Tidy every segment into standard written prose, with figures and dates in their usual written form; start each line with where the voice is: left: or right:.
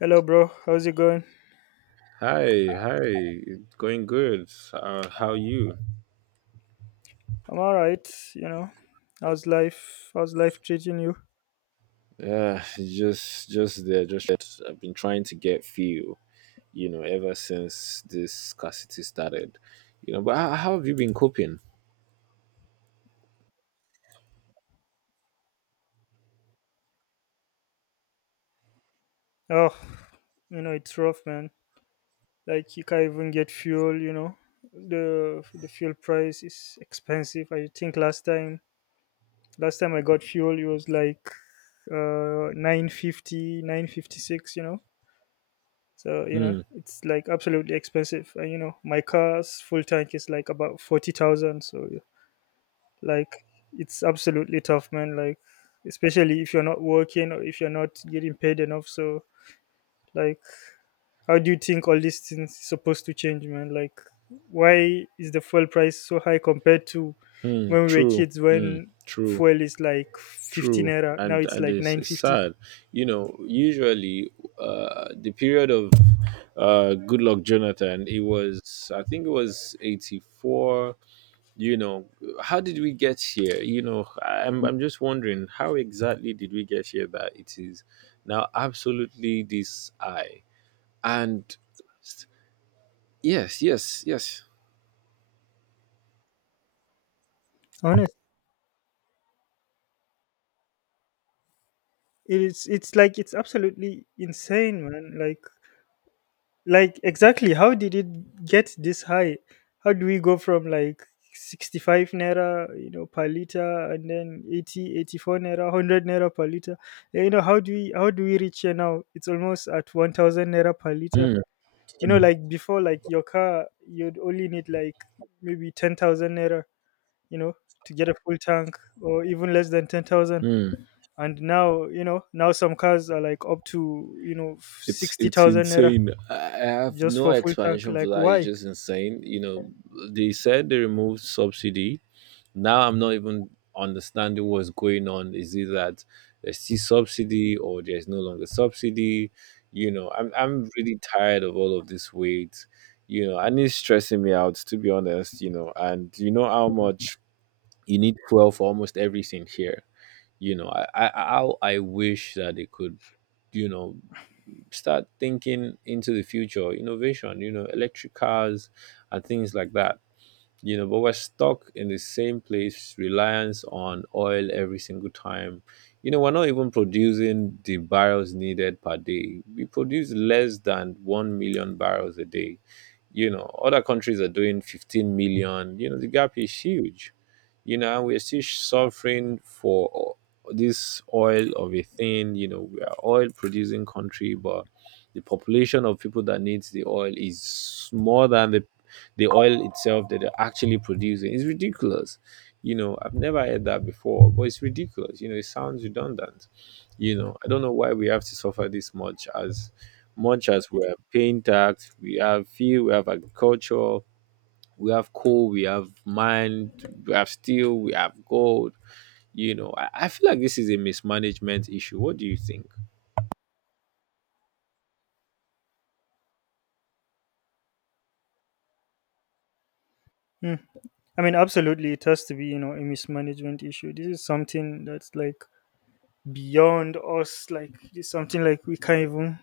left: Hello, bro. How's it going?
right: Hi, hi. It's going good. How you?
left: I'm all right. You know, how's life? How's life treating you?
right: Just there. Just I've been trying to get fuel. You know, ever since this scarcity started. You know, but how have you been coping?
left: Oh, it's rough, man. Like you can't even get fuel. The fuel price is expensive. I think last time I got fuel, it was like 950, 956. So
right: Hmm.
left: it's like absolutely expensive. And my car's full tank is like about 40,000. So, like, it's absolutely tough, man. Like especially if you're not working or if you're not getting paid enough. So like how do you think all these things is supposed to change, man? Like why is the fuel price so high compared to
right: Hmm.
left: when we were
right: True.
left: kids,
right: Hmm.
left: when
right: True.
left: fuel is like 15
right: True.
left: era, now
right: And
left: it's
right: and
left: like
right: it's
left: 950?
right: sad. You know, usually, the period of Good Luck Jonathan. It was, I think it was 84. You know, how did we get here? You know, I'm just wondering how exactly did we get here, that it is now absolutely this. I, and yes, yes, yes.
left: Honest, it's like it's absolutely insane, man. Like exactly how did it get this high? How do we go from like 65 naira, per liter, and then 80, 84 naira, 100 naira per liter? Yeah, how do we reach here? Now it's almost at 1000 naira per liter.
right: Mm, mm,
left: Like before, like your car, you'd only need like maybe 10,000 naira, you know to get a full tank, or even less than 10,000.
right: mm.
left: And now, now some cars are like up to,
right: It's
left: 60,000 naira
right: insane. I have
left: just
right: no
left: for full tank.
right: explanation for
left: Like
right: that. it's
left: why?
right: just insane you know They said they removed subsidy. Now I'm not even understanding what's going on. Is it that there's still subsidy, or there's no longer subsidy? You know, I'm really tired of all of this weight, you know, and it's stressing me out, to be honest, you know, and you know how much you need fuel for almost everything here. You know, I how I wish that they could, you know, start thinking into the future innovation, you know, electric cars and things like that. You know, but we're stuck in the same place, reliance on oil every single time. You know, we're not even producing the barrels needed per day. We produce less than 1 million barrels a day. You know, other countries are doing 15 million. You know, the gap is huge. You know, we're still suffering for this oil of a thing. You know, we are oil producing country, but the population of people that needs the oil is more than the oil itself that they're actually producing. It's ridiculous. You know, I've never heard that before, but it's ridiculous. You know, it sounds redundant. You know, I don't know why we have to suffer this much. As much as we're paying tax, we have fuel, we have agriculture, we have coal, we have mine, we have steel, we have gold. You know, I feel like this is a mismanagement issue. What do you think?
left: Hmm. I mean, absolutely it has to be, a mismanagement issue. This is something that's like beyond us, like it's something like we can't even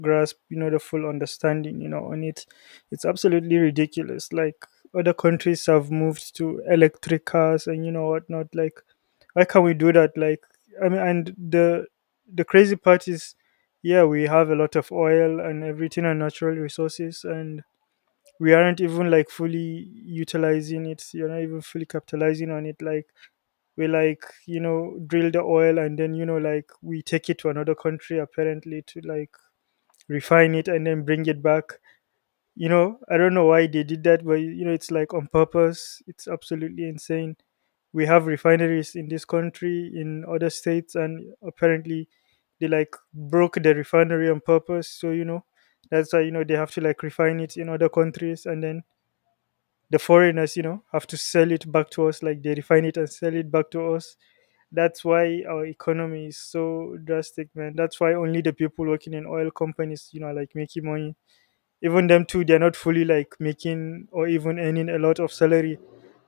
left: grasp, the full understanding, on it. It's absolutely ridiculous, like other countries have moved to electric cars and, whatnot, like why can't we do that? Like, I mean, and the crazy part is, yeah, we have a lot of oil and everything, and natural resources, and we aren't even like fully utilizing it, so you're not even fully capitalizing on it. Like, we, like, drill the oil, and then, like we take it to another country, apparently to like refine it and then bring it back. I don't know why they did that, but it's like on purpose. It's absolutely insane. We have refineries in this country, in other states, and apparently they like broke the refinery on purpose, so that's why they have to like refine it in other countries, and then the foreigners, have to sell it back to us, like they refine it and sell it back to us. That's why our economy is so drastic, man. That's why only the people working in oil companies, are, like, making money. Even them too, they're not fully like making or even earning a lot of salary,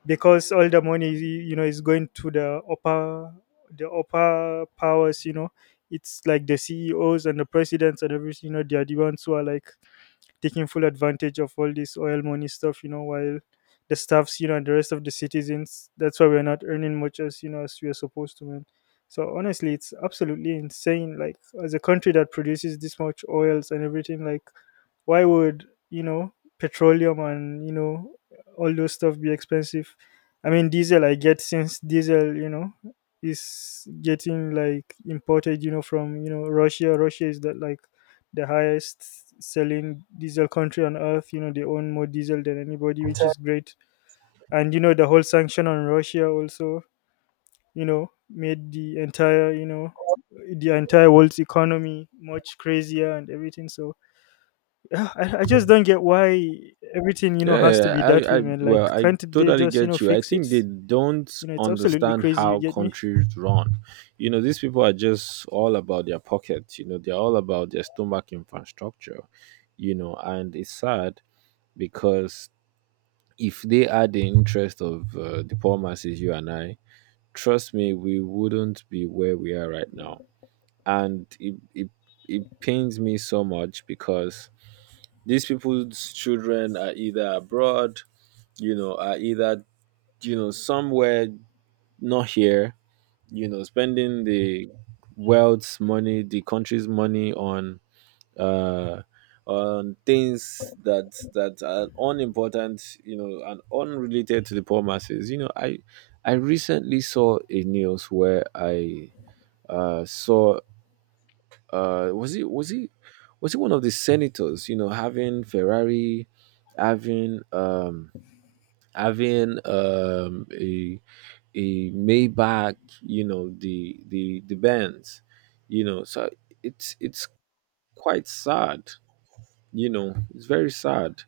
left: because all the money, is going to the upper powers. It's like the CEOs and the presidents and everything. They are the ones who are like taking full advantage of all this oil money stuff, while the staffs, and the rest of the citizens, that's why we're not earning much as, as we are supposed to, man. So honestly, it's absolutely insane. Like, as a country that produces this much oils and everything, like why would, you know, petroleum and, all those stuff be expensive? I mean, diesel, I get, since diesel, is getting like imported, from Russia. Russia is that like the highest selling diesel country on earth. They own more diesel than anybody, which is great. And the whole sanction on Russia also, made the entire world's economy much crazier and everything. So yeah, I just don't get why everything, has to
right: Yeah,
left: be that
right: I,
left: way, man.
right: well,
left: Like,
right: I
left: can't they
right: totally
left: just,
right: get you. I
left: fix it?
right: think they don't
left: It's absolutely
right: understand
left: crazy. You
right: how
left: get me?
right: countries run. You know, these people are just all about their pockets. You know, they're all about their stomach infrastructure. You know, and it's sad because if they had the interest of the poor masses, you and I, trust me, we wouldn't be where we are right now. And it pains me so much because these people's children are either abroad, you know, are either, you know, somewhere not here, you know, spending the world's money, the country's money uh on things that are unimportant. You know, and unrelated to the poor masses. You know, I recently saw a news where I saw uh was he was he was he one of the senators, you know, having Ferrari, having having a Maybach, you know, the Benz. You know, so it's quite sad. You know, it's very sad.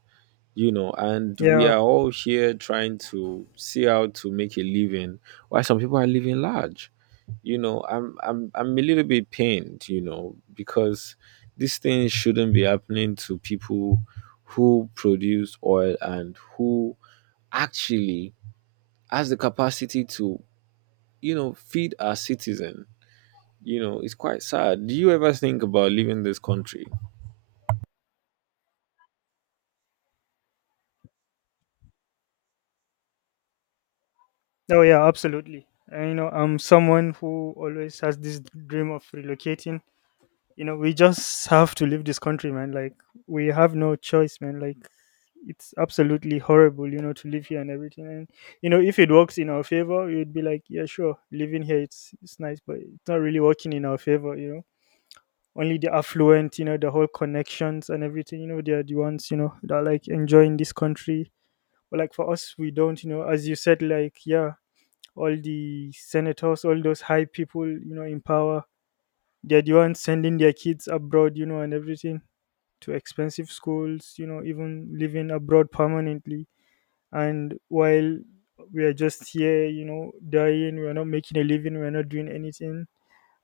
right: You know, and we
left: Yeah.
right: are all here trying to see how to make a living, why some people are living large, you know. I'm a little bit pained, you know, because these things shouldn't be happening to people who produce oil and who actually has the capacity to, you know, feed our citizen. You know, it's quite sad. Do you ever think about leaving this country?
left: Oh, yeah, absolutely. And, I'm someone who always has this dream of relocating. We just have to leave this country, man. Like, we have no choice, man. Like, it's absolutely horrible, to live here and everything. And, if it works in our favor, we would be like, yeah, sure, living here, it's nice, but it's not really working in our favor. Only the affluent, the whole connections and everything, they're the ones, that are like enjoying this country. But like for us, we don't, as you said, like, yeah, all the senators, all those high people, in power, they're the ones sending their kids abroad, and everything, to expensive schools, even living abroad permanently. And while we are just here, dying, we're not making a living, we're not doing anything.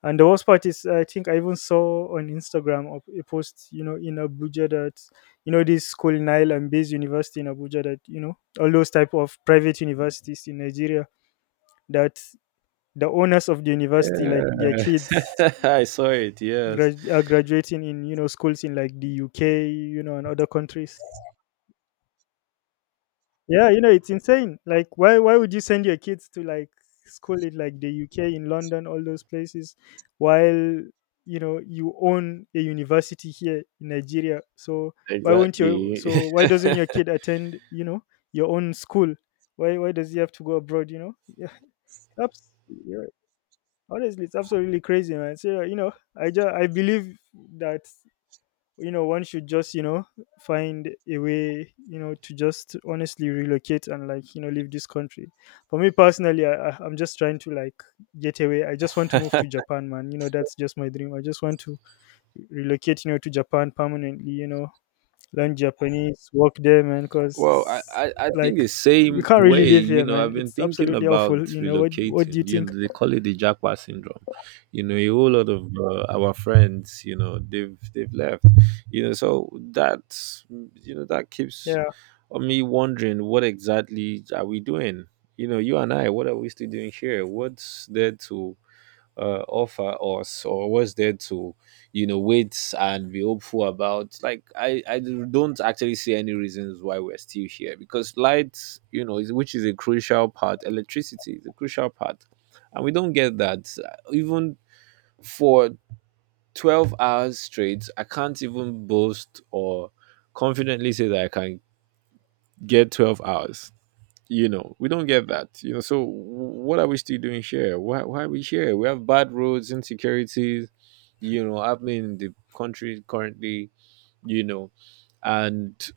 left: And the worst part is, I think I even saw on Instagram a post, in Abuja, that, this school Nile and Base University in Abuja, that, all those type of private universities in Nigeria, that the owners of the university, like their kids,
right: Yeah, I saw it. Yes,
left: are graduating in, schools in like the UK, and other countries. Yeah, it's insane. Like, why would you send your kids to like school in like the UK, in London, all those places, while you know you own a university here in Nigeria? So why won't you?
right: exactly.
left: So why doesn't your kid attend? Your own school. Why does he have to go abroad? Yeah, yeah, honestly, it's absolutely crazy, man. So I believe that one should just find a way to just honestly relocate, and like leave this country. For me personally, I'm just trying to like get away. I just want to move to Japan, man. That's just my dream. I just want to relocate, to Japan permanently. Learn Japanese, work there, man,
right: Well,
left: because
right: I think
left: like
right: the
left: we
right: same
left: can't really
right: way.
left: live
right: You
left: here,
right: know, I've
left: man.
right: been
left: It's
right: thinking
left: absolutely
right: about
left: awful. What do you
right: relocating. You
left: think?
right: know, they call it the Jackpot syndrome. You know, a whole lot of our friends, you know, they've left. You know, so that, you know, that keeps
left: Yeah,
right: me wondering, what exactly are we doing? You know, you and I, what are we still doing here? What's there to offer us, or what's there to, you know, wait and be hopeful about? Like I don't actually see any reasons why we're still here. Because light, you know, is, which is a crucial part. Electricity is a crucial part, and we don't get that. Even for 12 hours straight, I can't even boast or confidently say that I can get 12 hours. You know, we don't get that. You know, so what are we still doing here? Why are we here? We have bad roads, insecurities, you know, happening in the country currently. You know, and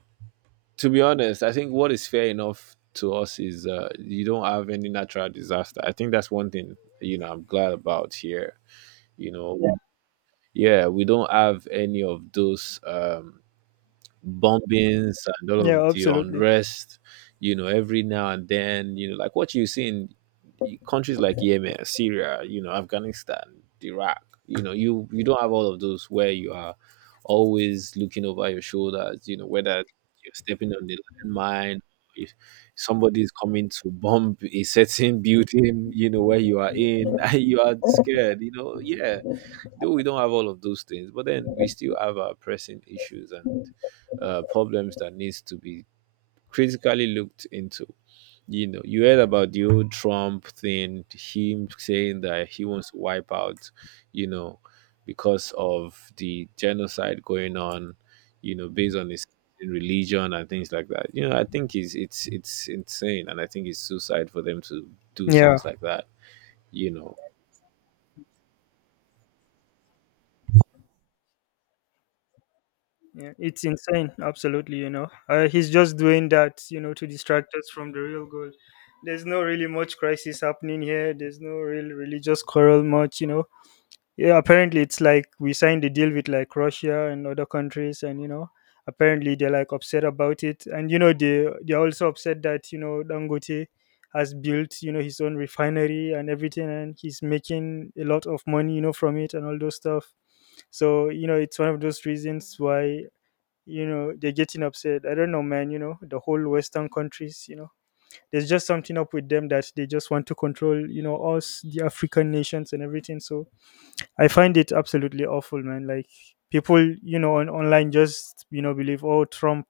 right: to be honest, I think what is fair enough to us is you don't have any natural disaster. I think that's one thing, you know, I'm glad about here. You know, yeah, yeah, we don't have any of those bombings and all
left: yeah,
right: of the
left: absolutely.
right: unrest, you know, every now and then, you know, like what you see in countries like Yemen, Syria, you know, Afghanistan, Iraq, you know, you don't have all of those where you are always looking over your shoulders, you know, whether you're stepping on the landmine, if somebody's coming to bomb a certain building, you know, where you are in, and you are scared, you know, yeah, though we don't have all of those things, but then we still have our pressing issues and problems that needs to be critically looked into. You know, you heard about the old Trump thing, him saying that he wants to wipe out, you know, because of the genocide going on, you know, based on his religion and things like that. You know, I think it's insane, and I think it's suicide for them to do
left: Yeah.
right: things like that, you know.
left: Yeah, it's insane. Absolutely, he's just doing that, to distract us from the real goal. There's no really much crisis happening here. There's no real religious quarrel much. Yeah, apparently it's like we signed a deal with like Russia and other countries, and apparently they're like upset about it, and they're also upset that Dangote has built his own refinery and everything, and he's making a lot of money, from it and all those stuff. So it's one of those reasons why they're getting upset. I don't know, man. The whole Western countries, there's just something up with them that they just want to control, us, the African nations, and everything. So I find it absolutely awful, man. Like people, on online, just believe, oh, Trump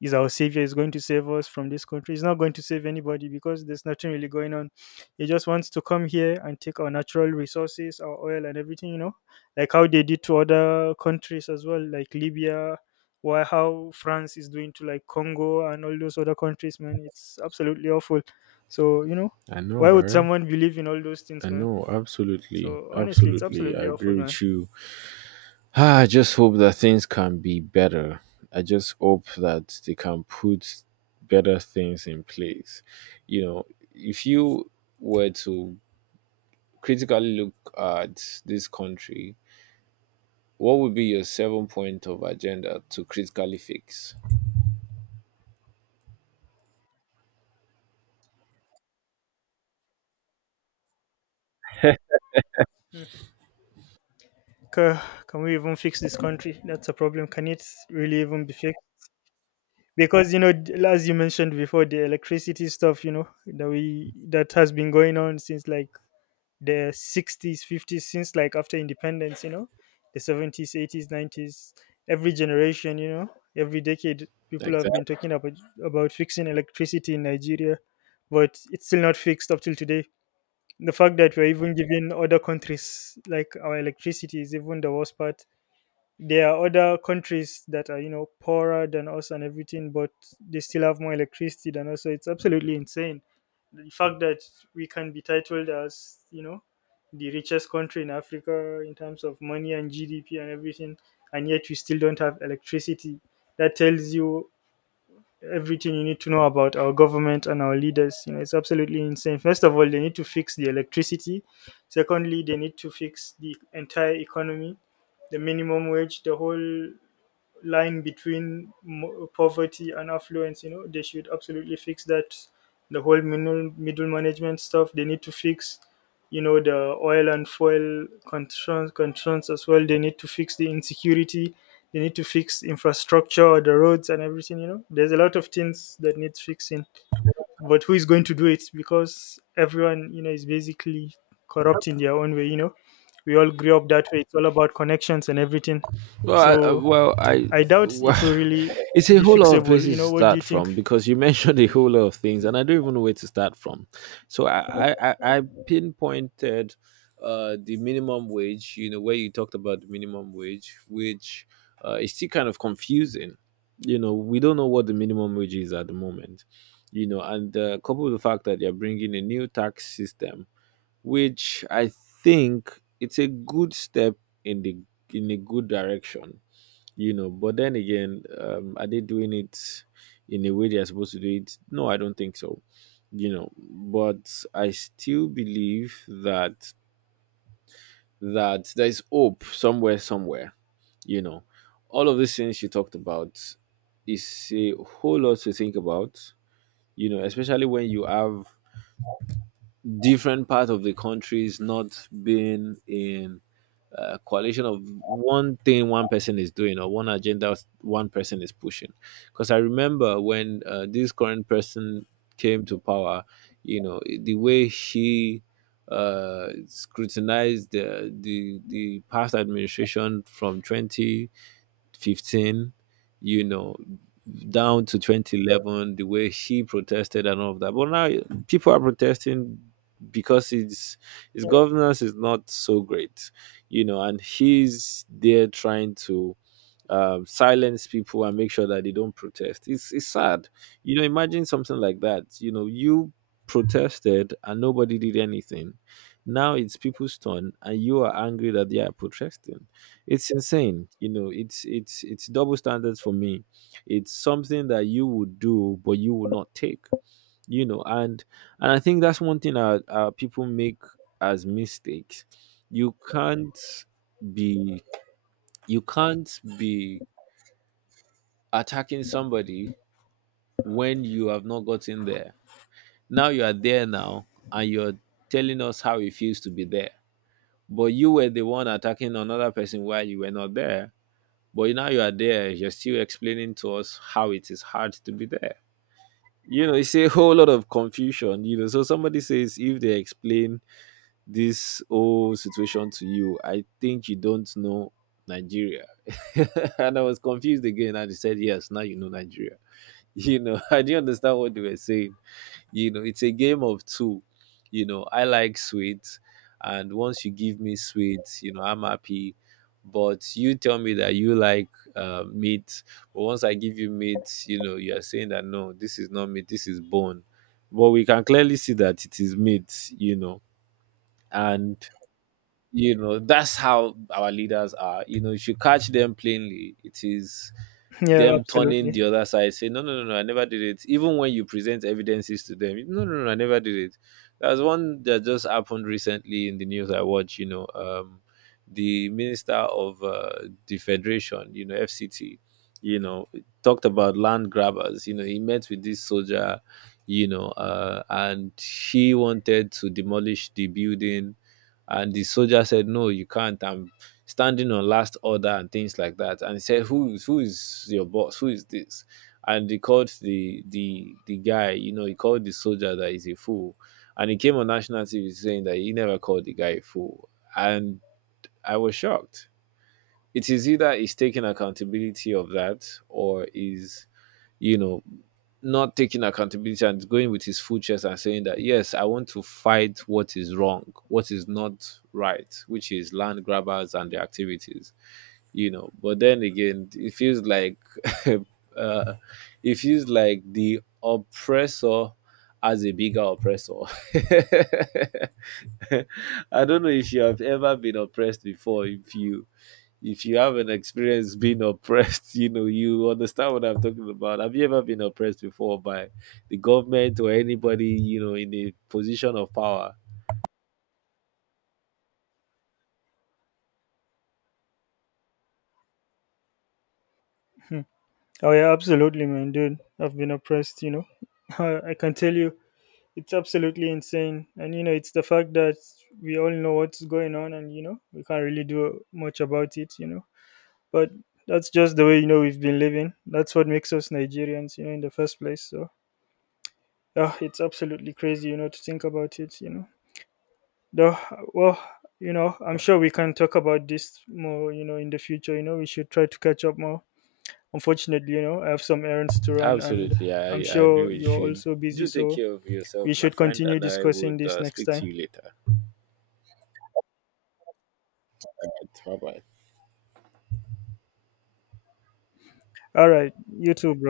left: is our savior, is going to save us from this country. He's not going to save anybody, because there's nothing really going on. He just wants to come here and take our natural resources, our oil and everything, like how they did to other countries as well, like Libya, or how France is doing to like Congo and all those other countries, man. It's absolutely awful. So
right: I know,
left: why would
right: right?
left: someone believe in all those things, man?
right: No, absolutely,
left: So honestly, it's
right: absolutely. I
left: absolutely awful,
right: agree
left: man.
right: with you. Ah, I just hope that things can be better. I just hope that they can put better things in place. You know, if you were to critically look at this country, what would be your 7-point of agenda to critically fix?
left: Hmm. Ca- can we even fix this country? That's a problem. Can it really even be fixed? Because as you mentioned before, the electricity stuff, that has been going on since like the 60s, 50s, since like after independence. The 70s, 80s, 90s, every generation, every decade, people have
right: Exactly.
left: been talking about fixing electricity in Nigeria. But it's still not fixed up till today. The fact that we're even giving other countries like our electricity is even the worst part. There are other countries that are, poorer than us and everything, but they still have more electricity than us, so it's absolutely insane. The fact that we can be titled as, the richest country in Africa, in terms of money and GDP and everything, and yet we still don't have electricity, that tells you everything you need to know about our government and our leaders. It's absolutely insane. First of all, they need to fix the electricity. Secondly, they need to fix the entire economy, the minimum wage, the whole line between poverty and affluence. They should absolutely fix that. The whole middle management stuff they need to fix. The oil and fuel concerns as well, they need to fix the insecurity. They need to fix infrastructure, the roads and everything. There's a lot of things that needs fixing. But who is going to do it? Because everyone, is basically corrupt in their own way. We all grew up that way. It's all about connections and everything.
right: Well,
left: So I doubt it will
right: well,
left: really
right: it's a
left: be
right: whole lot of
left: fixable. You
right: places to
left: know, what do
right: start
left: you think?
right: from, because you mentioned a whole lot of things, and I don't even know where to start from. So I pinpointed the minimum wage. You know, where you talked about the minimum wage, which is still kind of confusing. You know, we don't know what the minimum wage is at the moment. You know, and coupled with the fact that they're bringing a new tax system, which I think it's a good step in the, in a good direction. You know, but then again, are they doing it in a way they are supposed to do it? No, I don't think so. You know, but I still believe that there is hope somewhere, somewhere. You know, all of these things you talked about is a whole lot to think about. You know, especially when you have different part of the countries not being in coalition of one thing one person is doing, or one agenda one person is pushing. Because I remember when this current person came to power, you know, the way she scrutinized the past administration from 2015, you know, down to 2011, the way he protested and all of that. But now people are protesting, because his governance is not so great, you know, and he's there trying to silence people and make sure that they don't protest. It's sad. You know, imagine something like that. You know, you protested and nobody did anything. Now it's people's turn and you are angry that they are protesting. It's insane. You know, it's double standards for me. It's something that you would do but you will not take. You know, and I think that's one thing that people make as mistakes. You can't be, you can't be attacking somebody when you have not gotten there. Now you are there now, and you're telling us how it feels to be there. But you were the one attacking another person while you were not there. But now you are there, you're still explaining to us how it is hard to be there. You know, it's a whole lot of confusion, you know. So somebody says, if they explain this whole situation to you, I think you don't know Nigeria. And I was confused again and he said, yes, now you know Nigeria. You know, I didn't understand what they were saying. You know, it's a game of two. You know, I like sweet, and once you give me sweet, you know, I'm happy. But you tell me that you like meat, but once I give you meat, you know, you're saying that no, this is not meat, this is bone. But we can clearly see that it is meat, you know. And, you know, that's how our leaders are. You know, if you catch them plainly, it is
left: Yeah,
right: them turning the
left: absolutely.
right: other side saying no, no, no, no, I never did it. Even when you present evidences to them, no, no, no, I never did it. There's one that just happened recently in the news I watch, you know, the minister of the federation, you know, FCT, you know, talked about land grabbers. You know, he met with this soldier, you know, and he wanted to demolish the building. And the soldier said, no, you can't. I'm standing on last order and things like that. And he said, who is, who is your boss? Who is this? And he called the guy, you know, he called the soldier that is a fool. And he came on national TV saying that he never called the guy a fool. And I was shocked. It is either he's taking accountability of that, or is, you know, not taking accountability and going with his full chest and saying that yes, I want to fight what is wrong, what is not right, which is land grabbers and their activities. You know, but then again, it feels like, uh, it feels like the oppressor as a bigger oppressor. I don't know if you have ever been oppressed before. If you, if you have an experience being oppressed, you know, you understand what I'm talking about. Have you ever been oppressed before by the government or anybody, you know, in a position of power?
left: Hmm. Oh, yeah, absolutely, man, dude. I've been oppressed. I can tell you, it's absolutely insane. And, it's the fact that we all know what's going on, and, we can't really do much about it. But that's just the way, we've been living. That's what makes us Nigerians, in the first place. So, it's absolutely crazy, to think about it. Though, well, I'm sure we can talk about this more, in the future. We should try to catch up more. Unfortunately, I have some errands to run, and
right: Absolutely,
left: I'm
right: I agree
left: sure
right: with
left: you're
right: you.
left: also busy.
right: Do take
left: So
right: care of
left: we
right: yourself, my
left: should
right: friend,
left: continue
right: and I
left: discussing
right: would
left: this next
right: speak to
left: time.
right: you later. Bye bye.
left: All right. You too, bro.